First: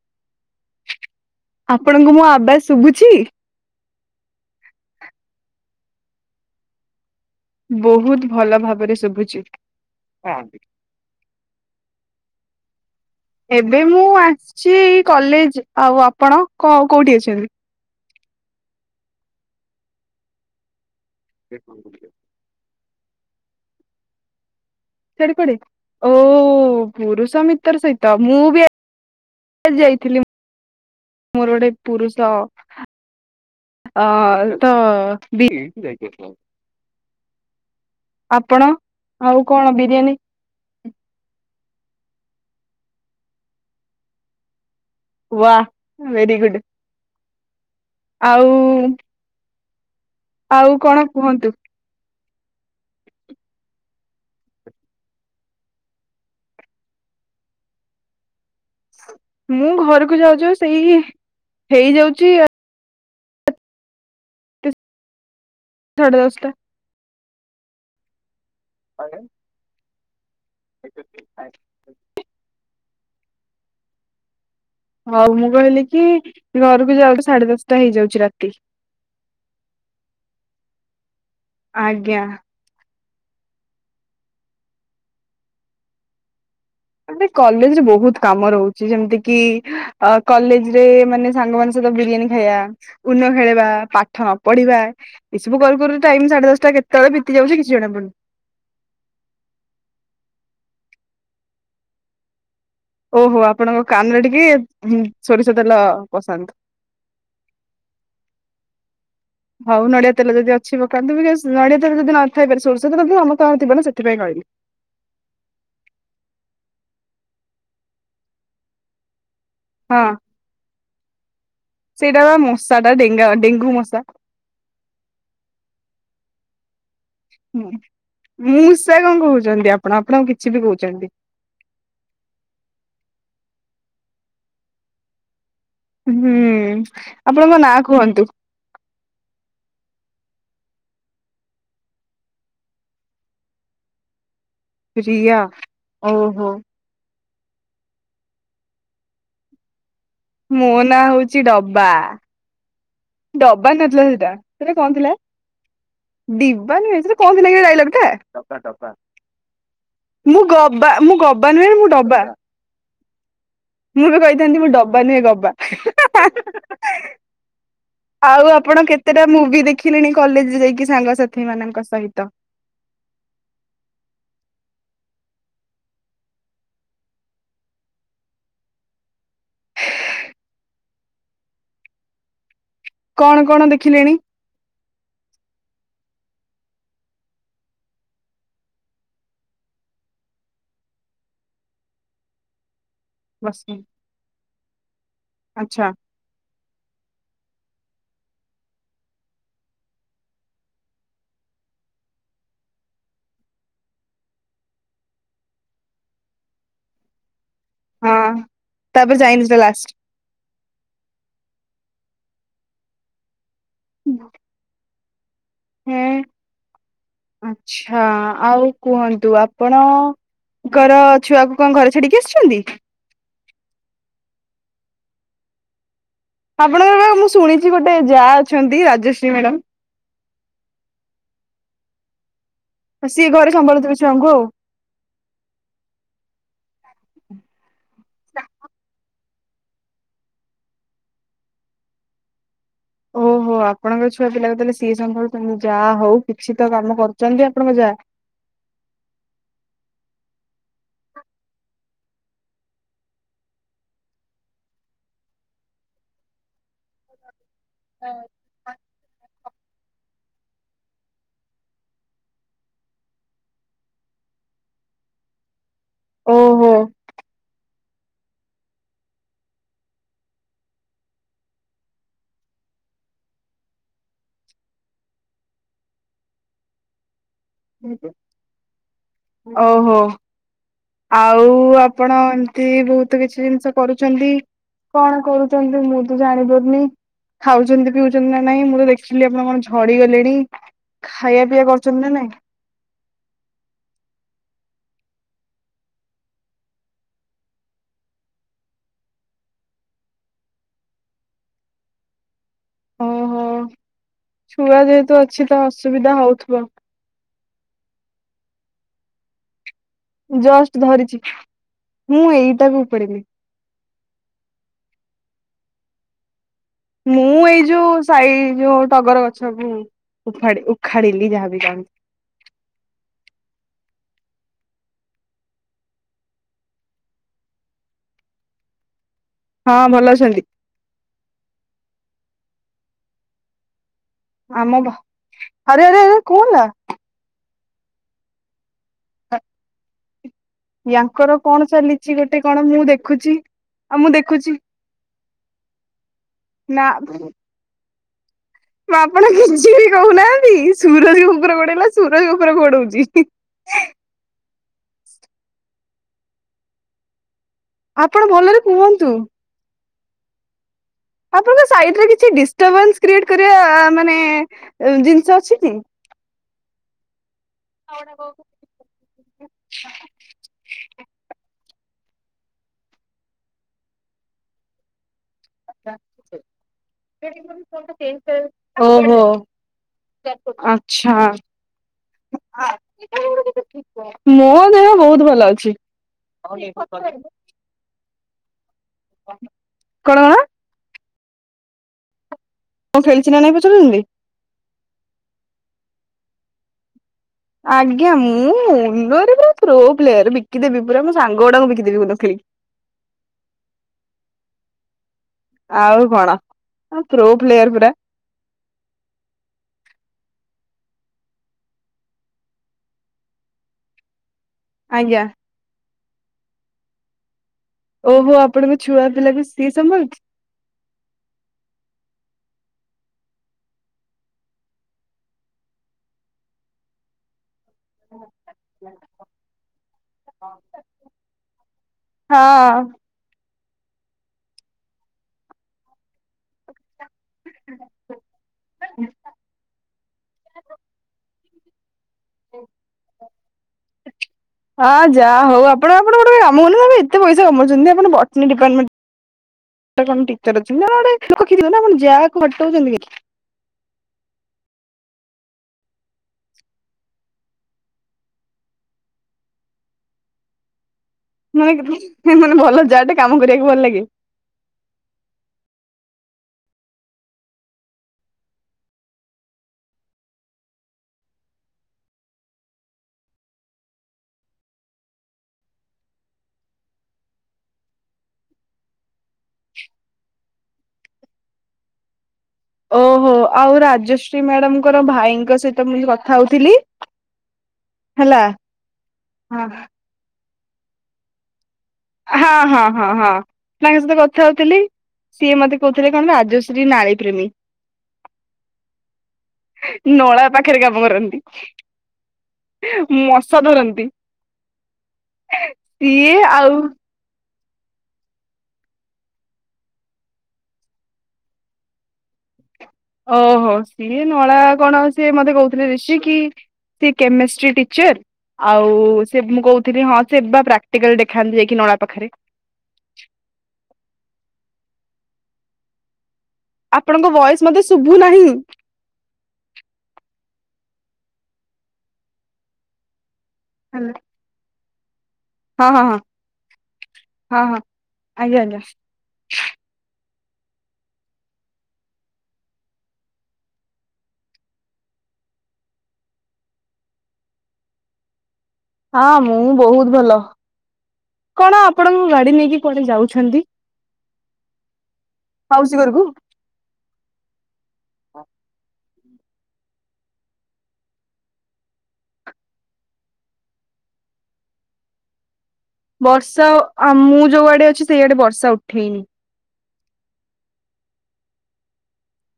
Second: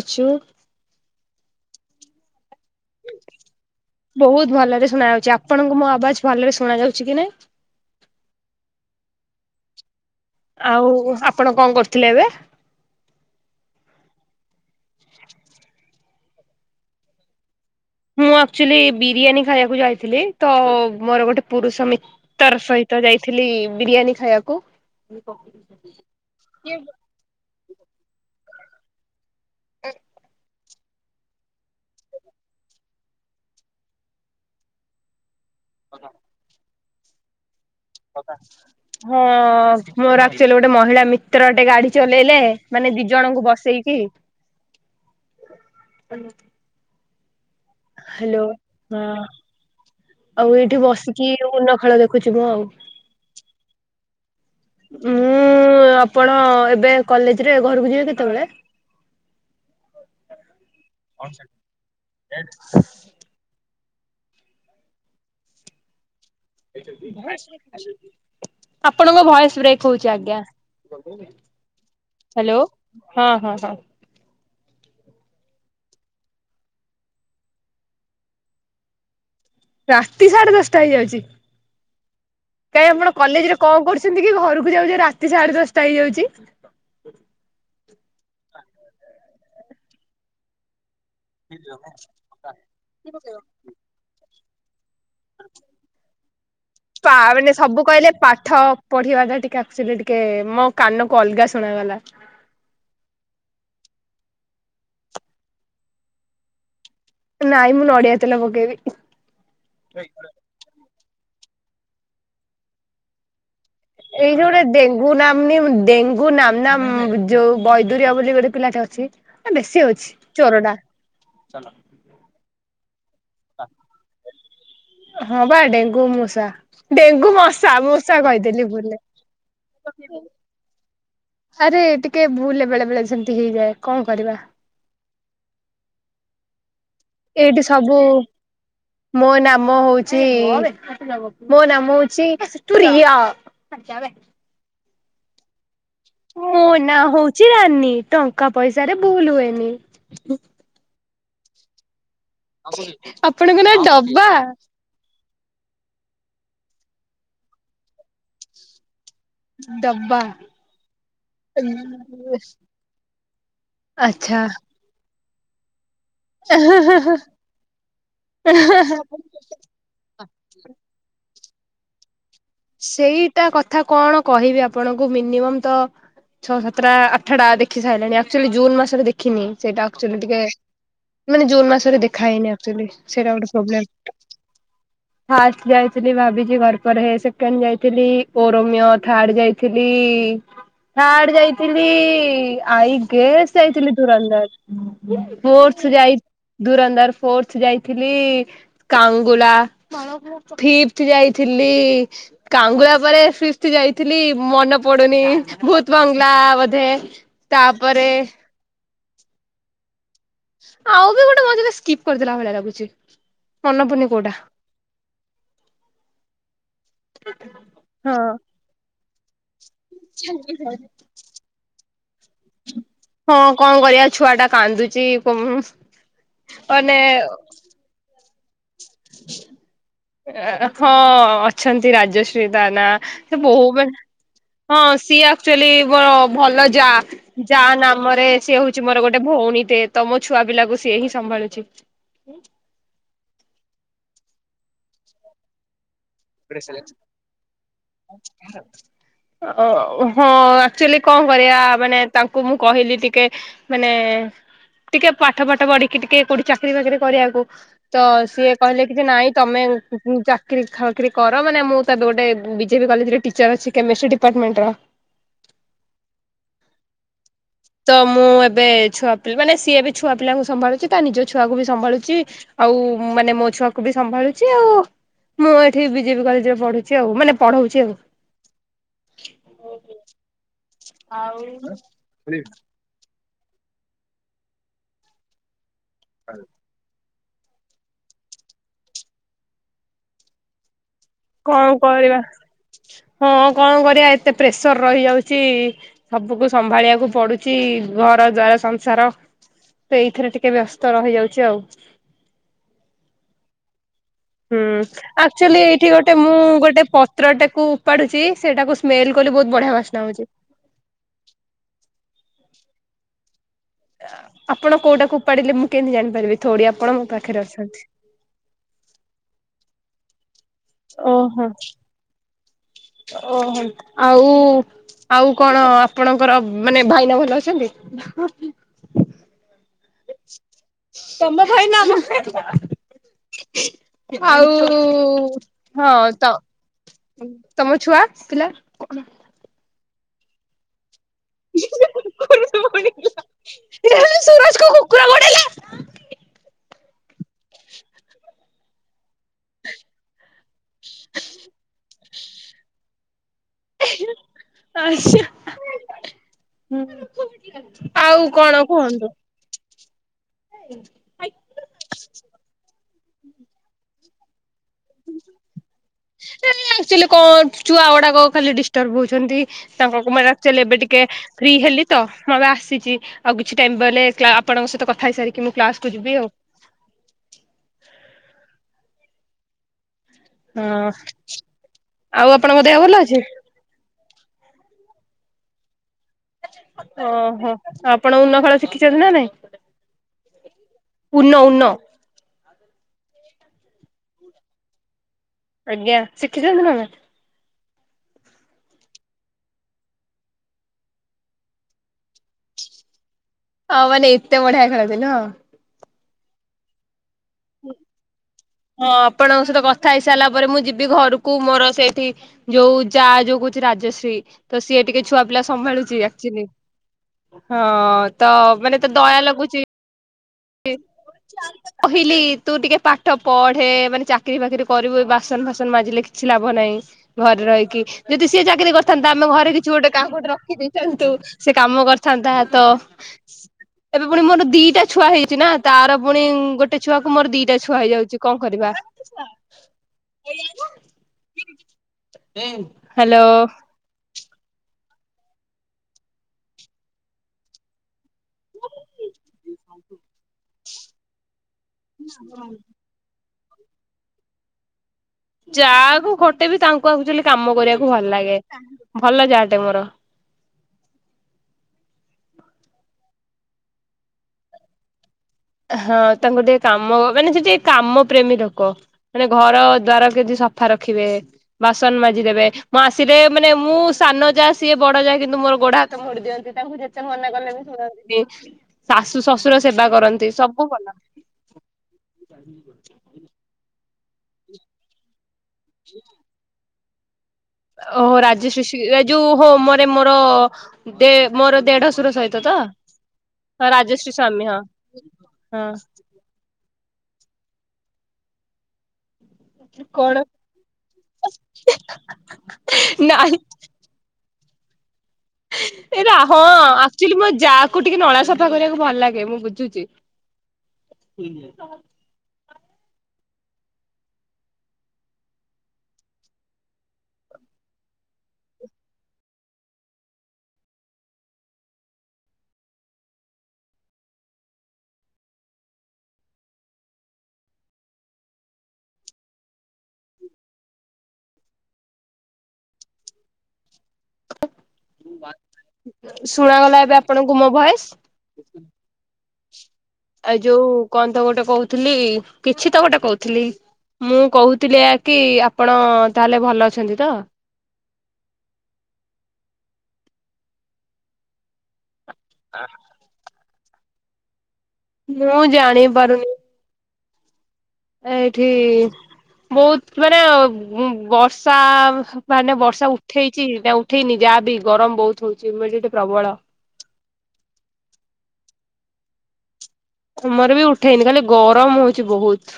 କଣ କରୁଚୁ? [unintelligible] ଆପଣଙ୍କୁ ମୋ ଆବାସ ବହୁତ ଭଲରେ ଶୁଣା ଯାଉଛି ଆପଣଙ୍କ ମୋ ଆବାଜ ଭଲରେ ଶୁଣା ଯାଉଛି କି ନାଇଁ? ବହୁତ ଭଲ ଭାବରେ ଶୁଭୁଛି। ଆଉ ଆପଣ କଣ କରୁଥିଲେ ଏବେ ଏବେ ମୁଁ ଆସିଛିଇ କଲେଜ ଆଉ ଆପଣ କ କୋଉଠି ଅଛନ୍ତି। ମୁଁ ଆକ୍ଚୁଲି ବିରିୟାନୀ ଖାଇବାକୁ ଯାଇଥିଲି ତ ମୋର ଗୋଟେ ପୁରୁଷ ମିତ୍ରର ସହିତ ତ ଯାଇଥିଲି ବିରିୟାନୀ ଖାଇବାକୁ। ସିଆଡେ କୁଆଡ଼େ ଓ ପୁରୁଷ ମିତ୍ର ସହିତ ମୁଁ ବି ଆ ଯାଇଥିଲି। ମୋର ଗଟେ ପୁରୁଷ ଅ ଅ ତ ଦ ଯାଇକି? ହଁ ଆଉ କଣ ବିରିୟାନୀ ମୋର ଆକ୍ଚୁଲି ଗୋଟେ ମହିଳା ମିତ୍ର ଗୋଟେ ଗାଡି ଚଲେଇଲେ ମାନେ ଦି ଜଣଙ୍କୁ ବସେଇକି ବାୱହ ଭେର ଗୁଡ ହାଲୋ ଆଉ ହଁ। ଆଉ ଏଇଠି କଣ ବସିକି କୁହନ୍ତୁ? ଉନ ଖେଳ ଦେଖ। ଦେଖୁଛି ମୁଁ ଆଉ ମୁଁ ଆପଣ ଏବେ କଲେଜ ରେ ଘରକୁ ଯିବେ କେତେବେଳେ? ମୁଁ ଘରକୁ ଯାଉ ଯାଉ ସେଇ ହେଇଯାଉଚି [unintelligible] ଏଇ ଯୋଉ [unintelligible] ଆପଣଙ୍କ ଭଏସ ବ୍ରେକ୍ କହୁଛି ଆଜ୍ଞା। ହାଲୋ ହଁ ହଁ ହଁ। ହଉ ମୁଁ କହିଲି କି ଘରକୁ ଯାଉ ସାଢେ ଦଶଟା ହେଇଯାଉଛି ରାତି। ରାତି ସାଢେ ଦଶଟା ହେଇଯାଉଛି। ଆଜ୍ଞା। କଲେଜ ରେ କଣ କରୁଛନ୍ତି କି ଘରକୁ ଯାଉଛ ରାତି ସାଢେ ଦଶଟା ହେଇଯାଉଛି। ଆରେ କଲେଜରେ ବହୁତ କାମ ରହୁଛି ଯେମିତି କିି ଅ କଲେଜ ରେ ମାନେ ସାଙ୍ଗ ମାନଙ୍କ ସହିତ ବିରିୟାନୀ ଖାଇବା ଉନ ଖେଳିବା ପାଠ ନ। ପଢ଼ିବା। କେତେବେଳେ ବିତି ମାନେ ଯାଉଛି କିଛି ସବୁ ଜଣା ପଡୁନି। କହିଲେ ପାଠ ପଢିବା ଟା ଟିକେ ଆଚୁଲି ଟିକେ ମୋ କାନକୁ ଅଲଗା ଶୁଣାଗଲା ଓହୋ ଆପଣଙ୍କ କାନରେ ଟିକେ ସୋରିଷ ତେଲ ପସାନ୍ତୁ ନାଇଁ ମୁଁ ନଡିଆତଲ ବୋଗେଇବି କୁ ନଡ଼ିଆରେ ଯି ନଥାଇ ପାରେ ସୋଷ ତୁ ଏଇ ଜୋଟେ ଡେଙ୍ଗୁ ନାମନ ଡେଙ୍ଗୁ ନାମ ନାମ ଯୋଉ ବୈଦରିଆ ବୋଲି ଗୋଟେ ପିଲାଟେ ଅଛି। ବେଶୀ ଅଉଛି ହଁ ଚୋର ଟା ସାଟା ଦେଖ ହଁ ବା ଡେଙ୍ଗୁ ମୂଷା ଡେଙ୍ଗୁ ମଶା ମୂଷା କହିଦେି ମୂଷା ବୁଲେ କଣ କହୁଛନ୍ତି ଆପଣ ଆପଣ କିଛି ବି କହୁଛନ୍ତି ଆରେ ଟିକେ ବୁଲେ ବେଳେ ବେଳେ ଯେମିତି ହେଇଯାଏ। କଣ କରିବା? ହୁଁ। ଆପଣଙ୍କ ଏଇଠି ନାଁ ସବୁ କୁହନ୍ତୁ ମୋ ନାମ ହଉଛି। ମୋ ନାମଛିିରିୟ ପ୍ରିଆ। ଓହୋ। ଚରାନି ଟଙ୍କା ପଇସାରେ ଭୁଲ ହୁଏନି [inaudible] ମୋ ନାଁ ହଉଛି କିଛି ଡବା। ଆପଣଙ୍କ ଡବା ନାଁ ଡବା ଦିବାନ ହେଇ କଣସି ଲାଗ ଗାଇ ଗଟେ ଡବା। ମୁଁ ଗବା ମୁଁ ଗବା ନୁହେଁ ମୁଁ ଡବା ମୁଁ ବି ଆଚ୍ଛା କହିଥାନ୍ତି ମୋ ଡବା ନୁହେଁ ଗ ବା [inaudible] ଆଉ ଆପଣ କେତେଟା ମୁଭି ଦେଖିଲେଣି କଲେଜ ଯାଇକି ସାଙ୍ଗସଥି ଏ ମାନଙ୍କ ସହିତ ସେଇଟା କଥା କଣ କହିବି ଆପଣଙ୍କୁ ମିନିମମ୍ ତ ଛଅ ସାତଟା ଆଠଟା ଦେଖି ସାରିଲାଣି ଆଚୁଆଲି ଜୁନ୍ ମାସରେ ଦେଖିନି ସେଇଟା ଆକ୍ଚୁଆଲି ଟିକେ ମାନେ ଜୁନ୍ ମାସରେ ଦେଖାହଇନି ସେଟା କଣ କଣ ଦେଖିଲେଣି? ଗୋଟେଲେ ଭାବିଛି ଘର ପରେରେ ହେ ସେ ଯାଇଥିଲି ଓରମ୍ୟ ଥଡ ଯାଇଥିଲି ଥାର୍ଡ ଯାଇଥିଲି ଆଇ କେସ୍ ବସ ଯାଇଥିଲି ଦୁରନ୍ଦାର ଫର୍ ଆଚ୍ଛା ଯାଇ ଦୁରନ୍ଦାର ଫୋସ ଯାଇ ଥିଲ କଙ୍ଗୁଲାପ ଯାଇଥିଲି କାଙ୍ଗୁଳା ପରେ ସୃଷ୍ଟି ଯାଇଥିଲି ମନେ ପଡୁନି ଭହୁତ ଭଙ୍ଗଲା ବୋଧେ ତାପରେ [inaudible] ହଁ ତାପରେ ଯାଇନି ଲାଷ୍ଟ। ଆଉ ବି ଗୋଟେ ମଜରେ ସ୍କିପ୍ କରିଦେଲା ଭଳିଆ ଲାଗୁଛି ଅନପୁନି କୋଡ଼ା ହୁଁ। ଆଛା ହଁ। ଆଉ କୁହନ୍ତୁ। ଆପଣଙ୍କ ର ଛୁଆକୁ କଣ ଘରେ ଛାଡିକି ଆସିୁଛନ୍ତି ହଁ କଣ କରିବା ଛୁଆ ଟା କାନ୍ଦୁଛି କ ଆପଣଙ୍କର ମୁଁ ଶୁଣିଛି ଗୋଟେ ଯାହା ହଁ ଅଛନ୍ତି। ରାଜେଶ ନା ସିଏ ସେ ଘରେ ବୋ ହଁ ସମ୍ଭାଳୁଥିବେ ଛୁଆଙ୍କୁ ଆଉ। ସିଏ ଆକ୍ଚୁଆଲି ମୋର ଭଲ ଯା। ଯା ନାମରେ ସିଏ ହଉଛି ମୋର ଗୋଟେ ଭଉଣୀ ଟେ। ତ ମୋ ଛୁଆପିଲାକୁ ସିଏ ହିଁ ସମ୍ଭାଳୁଛି। ଓହୋ, ଆପଣଙ୍କର ଛୁଆପିଲାକୁ ତାହେଲେ ସିଏ ସମ୍ଭାଳୁଛନ୍ତି, ଯାହା ହଉ। କିଛି ତ କାମ କରୁଛନ୍ତି ଆପଣଙ୍କ ଯା। ଓ [unintelligible] ହଁ ଆଚୁଆଲି କଣ କରିବା ମାନେ ତାଙ୍କୁ ମୁଁ କହିଲି ଟିକେ ମାନେ ଟିକେ ପାଠ ପାଠ ପଢିକି ଟିକେ କୋଠି ଚା ଚାକିରି ବାକିରି କରିବାକୁ ତ ସିଏ କହିଲେ କିଛି ନାଇଁ ତମେ ମୁଁ ଚାକିରି ଖ ଚାକିରି କର ମାନେ ମୁଁ ତ ଏବେ ଗୋଟେ ବିଜେପି କଲେଜରେ ଟିଚର ଅଛି କେମେଷ୍ଟ୍ରି ଡିପାର୍ଟମେଣ୍ଟର। ଓ ହୋ। ତ ମୁଁ ଏବେ ଛୁଆା ମାନେ ସିଏ ବି ଛୁଆ ପିଲାଙ୍କୁ ସମ୍ଭାଳୁଛି ତା ନିଜ ଛୁଆକୁ ବି ସମ୍ଭାଳୁଛି ଆଉ ମାନେ ମୋ ଛୁଆକୁ ବି ସମ୍ଭାଳୁଛି ଆଉ। ମୁଁ ଏଠି ବିଜେପି କଲେଜରେ ପଢୁଛି ଆଉ ମାନେ ପଢଉଛି ଆଉ। ଓହୋ। ଆଉ ଆପଣ ଏମିତି ବହୁତ କିଛି ଜିନିଷ କରୁଛନ୍ତି। କଣ କରୁଛନ୍ତି। ମୁଁ ତ ଜାଣି ପାରୁନି। ଖାଉଛନ୍ତି ପିଉଛନ୍ତି ନା ନାହିଁ। ମୁଁ ତ ଦେଖିଲି ଆପଣ କଣ ଝଡିଗଲେଣି। କଣ କରିବା। ହଁ କଣ କରିବା ଏତେ ପ୍ରେସ ସର ରହିଯାଉଛି। ସବୁକୁ ସମ୍ଭାଳିବାକୁ ପଡୁଛି ଘର ଦ୍ୱାର ସଂସାର। ତ ଏଇଥିରେ ଟିକେ ବ୍ୟସ୍ତ ରହିଯାଉଛି ଆଉ। ଓ ହୋ। ହୁଁ ଆକ୍ଚୁଆଲି ଏଇଠି ଗୋଟେ ମୁଁ ହଉଥିବ ଗୋଟେ ପତ୍ରଟେ କୁ ଉପାଡୁଛି ସେଟାକୁ ସ୍ମେଲ କଲି ବହୁତ ବଢିଆ ବା ଜଷ୍ଟ ଧରିଛି। ମୁଁ ଏଇ ଟାକୁ ଉପାଡ଼ିଲି। ଆପଣ କୋଉଟାକୁ ଉପାଡିଲେ ମୁଁ କେମିତି ଜାଣିପାରିବି। ଥୋଡି ଆପଣ ମୋ ପାଖରେ ମୁଁ ଏଇ ଅଛନ୍ତି। ଯୋଉ ସାଇ ଯୋଉ ଟଗର ଗଛ ଆଛା ହୁଁ। ଉାଖା ଉଖାଡ଼ିଲି ଓହୋ ଯାହାବି କହନ୍ତି। ଓହୋ, ଆଉ ଆଉ କଣ ଆପଣଙ୍କର ମାନେ ଭାଇନା ଭଲ ଅଛନ୍ତି? ହଁ ଭଲ ଅଛନ୍ତି [unintelligible] [inaudible] ଆଉ ଆମ ଭ ଆରେ ହଁ ଆରେ ଆରେ ତ। କଣ ହେଲା ତମ ଛୁଆ ଆସିଥିଲା। କଣ? ୟାଙ୍କର କଣ କୁ ଚାଲିଛି ଗୋଟେ କଣ ମୁଁ ଦେଖୁଛି ଆଉ ମୁଁ ଦେଖୁଛି। କୁକୁର ଗୋଡେଇଲା। ନା। ଆପଣ କିଛିବି କହୁନା ସୁରଜ କୁକୁର ଗୋଢେଇଲା ସୁରଜ କୁକୁର ଗୋଡଉଛି ହିଁ ହିଁ ଆଛା [inaudible] ହୁଁ। ଆପଣ ଆଉ ଭଲରେ କଣ କୁହନ୍ତୁ। [inaudible] ଆପଣଙ୍କ ସାଇଟରେ କିଛି ଡିଷ୍ଟରବାନ୍ସ କ୍ରିଏଟ୍ କରିବା ମାନେ ଏଁ [inaudible] ଆକ୍ଚୁଆଲି କଣ ଛୁଆଗୁଡାକ ଖାଲି ଡିଷ୍ଟର୍ବ ହଉଛନ୍ତି ତାଙ୍କଙ୍କୁ ମାନେ ଆକ୍ଚୁଆଲି ଏବେ ଟିକେ ଫ୍ରି ହେଲି। ତ, ମୁଁ ଏବେ ଆସିଛି ଆଉ କିଛି ଟାଇମ୍ ବଇଲେ କ୍ଲା ଆପଣଙ୍କ ସହିତ କଥା ହେଇସାରି ଓହୋଃ। ହଁ ଆଛା। ଆଉ ଆପଣଙ୍କ ଦେହ ଭଲ ଅଛି? ମୋ ଦେହ ବହୁତ ଭଲ ଅଛି। କଣ ଓହୋଃ ଆପଣ ଉନୋ ଖେଳ ଶିଖିଛନ୍ତି? କଣ? ଉନୋ ଉନୋ। ମୁ ଖେଳିଛି ନା ନାଇଁ ପଚାରୁଛନ୍ତି? ଆଜ୍ଞା ଶିଖିଛନ୍ତି ନା ନାହିଁ? ଆଜ୍ଞା ମୁଁ ଊନୋରେ ପୁରା ପ୍ରୋ ପ୍ଲେୟର୍ ବିକିଦେବି ପୁରା ମୋ ସାଙ୍ଗ ଗୁଡାଙ୍କୁ ବିକିଦେବି ଊନୋ ଖେଳିକି। ଆଉ ମାନେ ଏତେ ବଡ଼ିଆ ଖେଳନ୍ତି ନୁହଁ? ଆଁ ପ୍ରୋ ପ୍ଳେୟର ପୁରା। ହଁ ଆପଣଙ୍କ ସହିତ କଥା ହେଇସାରିଲା ପରେ ମୁଁ ଯିବି ଘରକୁ ମୋର ସେଇଠି ଯୋଉ ଯାଆ ଯୋଉ କହୁଛି ରାଜଶ୍ରୀ। ତ ସିଏ ଟିକେ ଆଜ୍ଞା। ଛୁଆ ପିଲା ସମ୍ଭାଳୁଛି ଆ। ଚିନି। ଓହୋଃ ଆପଣଙ୍କ ଛୁଆ ପିଲାକୁ ଲାଗୁଛି ସିଏ ସମ୍ଭାଳୁଛି? କହିଲି ତୁ ଟିକେ ପାଠ ପଢେ ମାନେ ଚାକିରିଫାକିରି କରିବୁ ବାସନଫାସନ ମାଜିଲେ କିଛି ଲାଭ ନାହିଁ ଘରେ ରହିକି। ଯଦି ସିଏ ଚାକିରି କରିଥାନ୍ତା ଆମ ଘରେ କିଛି ଗୋଟେ କାହାକୁ ଗୋଟେ ରଖି ଦେଇେଇଥାନ୍ତୁ ସେ କାମ କରିଥାନ୍ତା ତ। ହଁ। ଏବେ ପୁଣି ମୋର ଦିଟା ଛୁଆ ହେଇ ଚିନା ତାର ପୁଣି ଗୋଟେ ଛୁଆକୁ ମୋର ଦିଟା ଛୁଆ ହେଇଯାଉଛି କଣ କରିବା। ହ୍ୟାଲୋ। ହଁ ଯାହା ହଉ ଆପଣ ଆପଣ ଗୋଟେ କାମ କରୁନାହାନ୍ତି ଏତେ ପଇସା କମଉଛନ୍ତି ଆପଣ ବଟନି ଡିପାର୍ଟମେଣ୍ଟ [inaudible] ରେ କଣ ଗୋଟେ ଟିଚର ଅଛନ୍ତି। [inaudible] ଦେଖିଥିବେ ନା ଆପଣ ଯାଆ ଖଟଉଛନ୍ତି କି? ଯାଆକୁ ଖଟେଇବି ତାଙ୍କୁ ଆକ୍ଚୁଆଲି କାମ କରିବାକୁ ଭଲ ଲାଗେ, ଭଲ ଯାଆଟେ ମୋର। [inaudible] ମାନେ ଭଲ ଯାଆଟେ କାମ କରିବାକୁ ଭଲ ଲାଗେ? ହଁ ତାଙ୍କୁ ଟିକେ କାମ ମାନେ ସେ ଟିକେ କାମ ପ୍ରେମୀ ଲୋକ, ମାନେ ଘର ଦ୍ଵାର କେମିତି ସଫା ରଖିବେ, ବାସନ ମାଜିଦେବେ, ମୁଁ ଆସିଲେ ମାନେ ମୁଁ ସାନ ଯାଆ ସିଏ ବଡ ଯାଆ କିନ୍ତୁ ମୋର ଗୋଡ ହାତ ମୋଡି ଦିଅନ୍ତି ତାଙ୍କୁ ଯେତେ ମନା କଲେ ବି ଶୁଣନ୍ତିନି ଶାଶୁ ଶଶୁର ସେବା କରନ୍ତି। ସବୁ ଭଲ। [inaudible] ଶ୍ରୀ ମ୍ୟାଡାମଙ୍କର ଭାଇଙ୍କ ସହିତ ମୁଁ କଥା ହଉଥିଲି। ଓହୋ ହେଲା। ରାଜଶ୍ରୀ ଏ ଯୋଉ ହୋ ହଁ ମାନେ ମୋର ଦେ ମୋର ଦେଢ ହଁ ହଁ ହଁ ହଁ ତାଙ୍କ ସହିତ ସ୍ଵାମୀ କଥା ହଁ ହଉଥିଲି ସିଏ ହଁ। ମତେ କହୁଥିଲେ କଣ ରାଜଶ୍ରୀ ନାଳି ପ୍ରେମୀ। କଣ ନଳା ପାଖରେ କାମ କରନ୍ତି ନାଇଁ ମଶା ଧରନ୍ତି। ଏଇଟା ସିଏ ହଁ ଆଉ ଆ ମୋ ଯାଆକୁ ଟିକେ ନଳା ସଫା କରିବାକୁ ଭଲ ଲାଗେ ମୁଁ ବୁଝୁଛି। ଓହୋ ସିଏ ନଳା କଣ ସ ମତେ କହୁଥିଲେ ରିଶି କି ସେ କେମିଷ୍ଟ୍ରୀ ଟିଚର ଆଉ ସେ ମୁଁ କହୁଥିଲି ହଁ ସେ ବା ପ୍ରାକ୍ଟିକାଲ ଦେଖାନ୍ତି ଯାଇକି ନଳା ପାଖରେ। ଆପଣଙ୍କ ଭଏସ ମତେ ଶୁଭୁ ନାହିଁ। ହେଲୋ। ମୁଁ ବା ଶୁଣାଗଲା ଏବେ ଆପଣଙ୍କୁ ମୋ ହଁ ହଁ ଭଏସ? ଆଜ୍ଞା [inaudible] ଏଯୋଉ କଣ ତ ଗୋଟେ କହୁଥିଲି କିଛି ତ ଗୋଟେ କହୁଥିଲି ମୁଁ କହୁଥିଲି ଏଆକି ଆପଣ ତାହେଲେ ଭଲ ଅଛନ୍ତି ତ? ହଁ ମୁଁ ବହୁତ ଭଲ କଣ? ଆପଣ ଗାଡି ନେଇକି କୁଆଡେ ଯାଉଛନ୍ତି? ମୁଁ ଜାଣି ମାଉସୀ ଘରକୁ। ପାରୁନି। ଏଇଠି ବହୁତ ମାନେ ବର୍ଷା ମାନେ ବର୍ଷା ଉଠେଇଛି ନା ଉଠେଇନି ଯାହା ବିି ଗରମ ବହୁତ ହଉଛି ହ୍ୟୁମି ଵର୍ଷା ଆ ମୁଁ ଯୋଉ ଆଡେ ଅଛି ସେଇଆଡେ ବର୍ଷା ଉଠେଇନି। ଆମର ବି ଉଠେଇନି ଖାଲି ଗରମ ହଉଛି ବହୁତ।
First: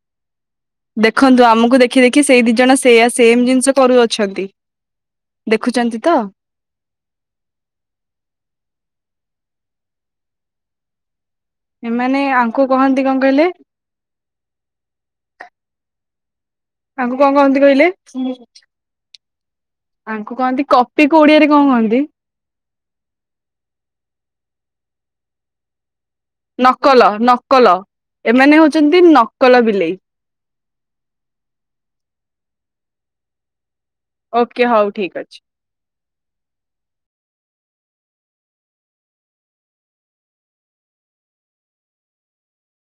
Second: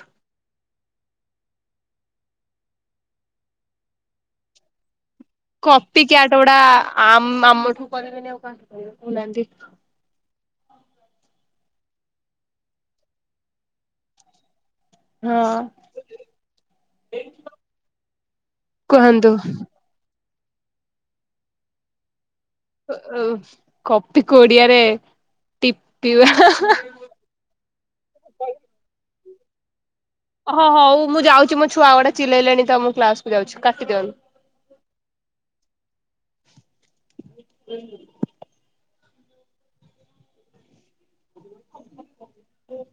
ଦେଖନ୍ତୁ ଆମକୁ ଦେଖି ଦେଖି ସେଇ ଦିଜଣ ସେୟା ସେମ୍ ଜିନିଷ କରୁଅଛନ୍ତି। ଦେଖୁଛନ୍ତି କପି ତ କ୍ୟାଟ ଗୁଡା ଆମ୍ ଆମଠୁ କରିବେନି ଆଉ କାହାଠୁ କରିବେ କହୁ ନାହାନ୍ତି। ଏମାନେ ଆଙ୍କୁ କହନ୍ତି କଣ କହିଲେ? ହଁ। ତାଙ୍କୁ କଣ କହନ୍ତି କହିଲେ? କୁହନ୍ତୁ ତାଙ୍କୁ କହନ୍ତି କପିକୁ ଓଡିଆରେ କଣ କହନ୍ତି? କପିକୁ ଓଡ଼ିଆରେ ଟିପ୍ ନକଲ ନକଲ ଏମାନେ ହଉଛନ୍ତି ନ କଲ ବିଲେଇ। ହ ହ ହଉ ମୁଁ ଯାଉଛି ମୋ ଛୁଆ ଗୁଡା ଚିଲେଇଲେଣି ତ ମୁଁ କ୍ଲାସକୁୁ ଯାଉଛି। କାଟି ଦିଅନ୍ତୁ। ଓକେ ହଉ ଠିକ ଅଛି। [unintelligible] [inaudible]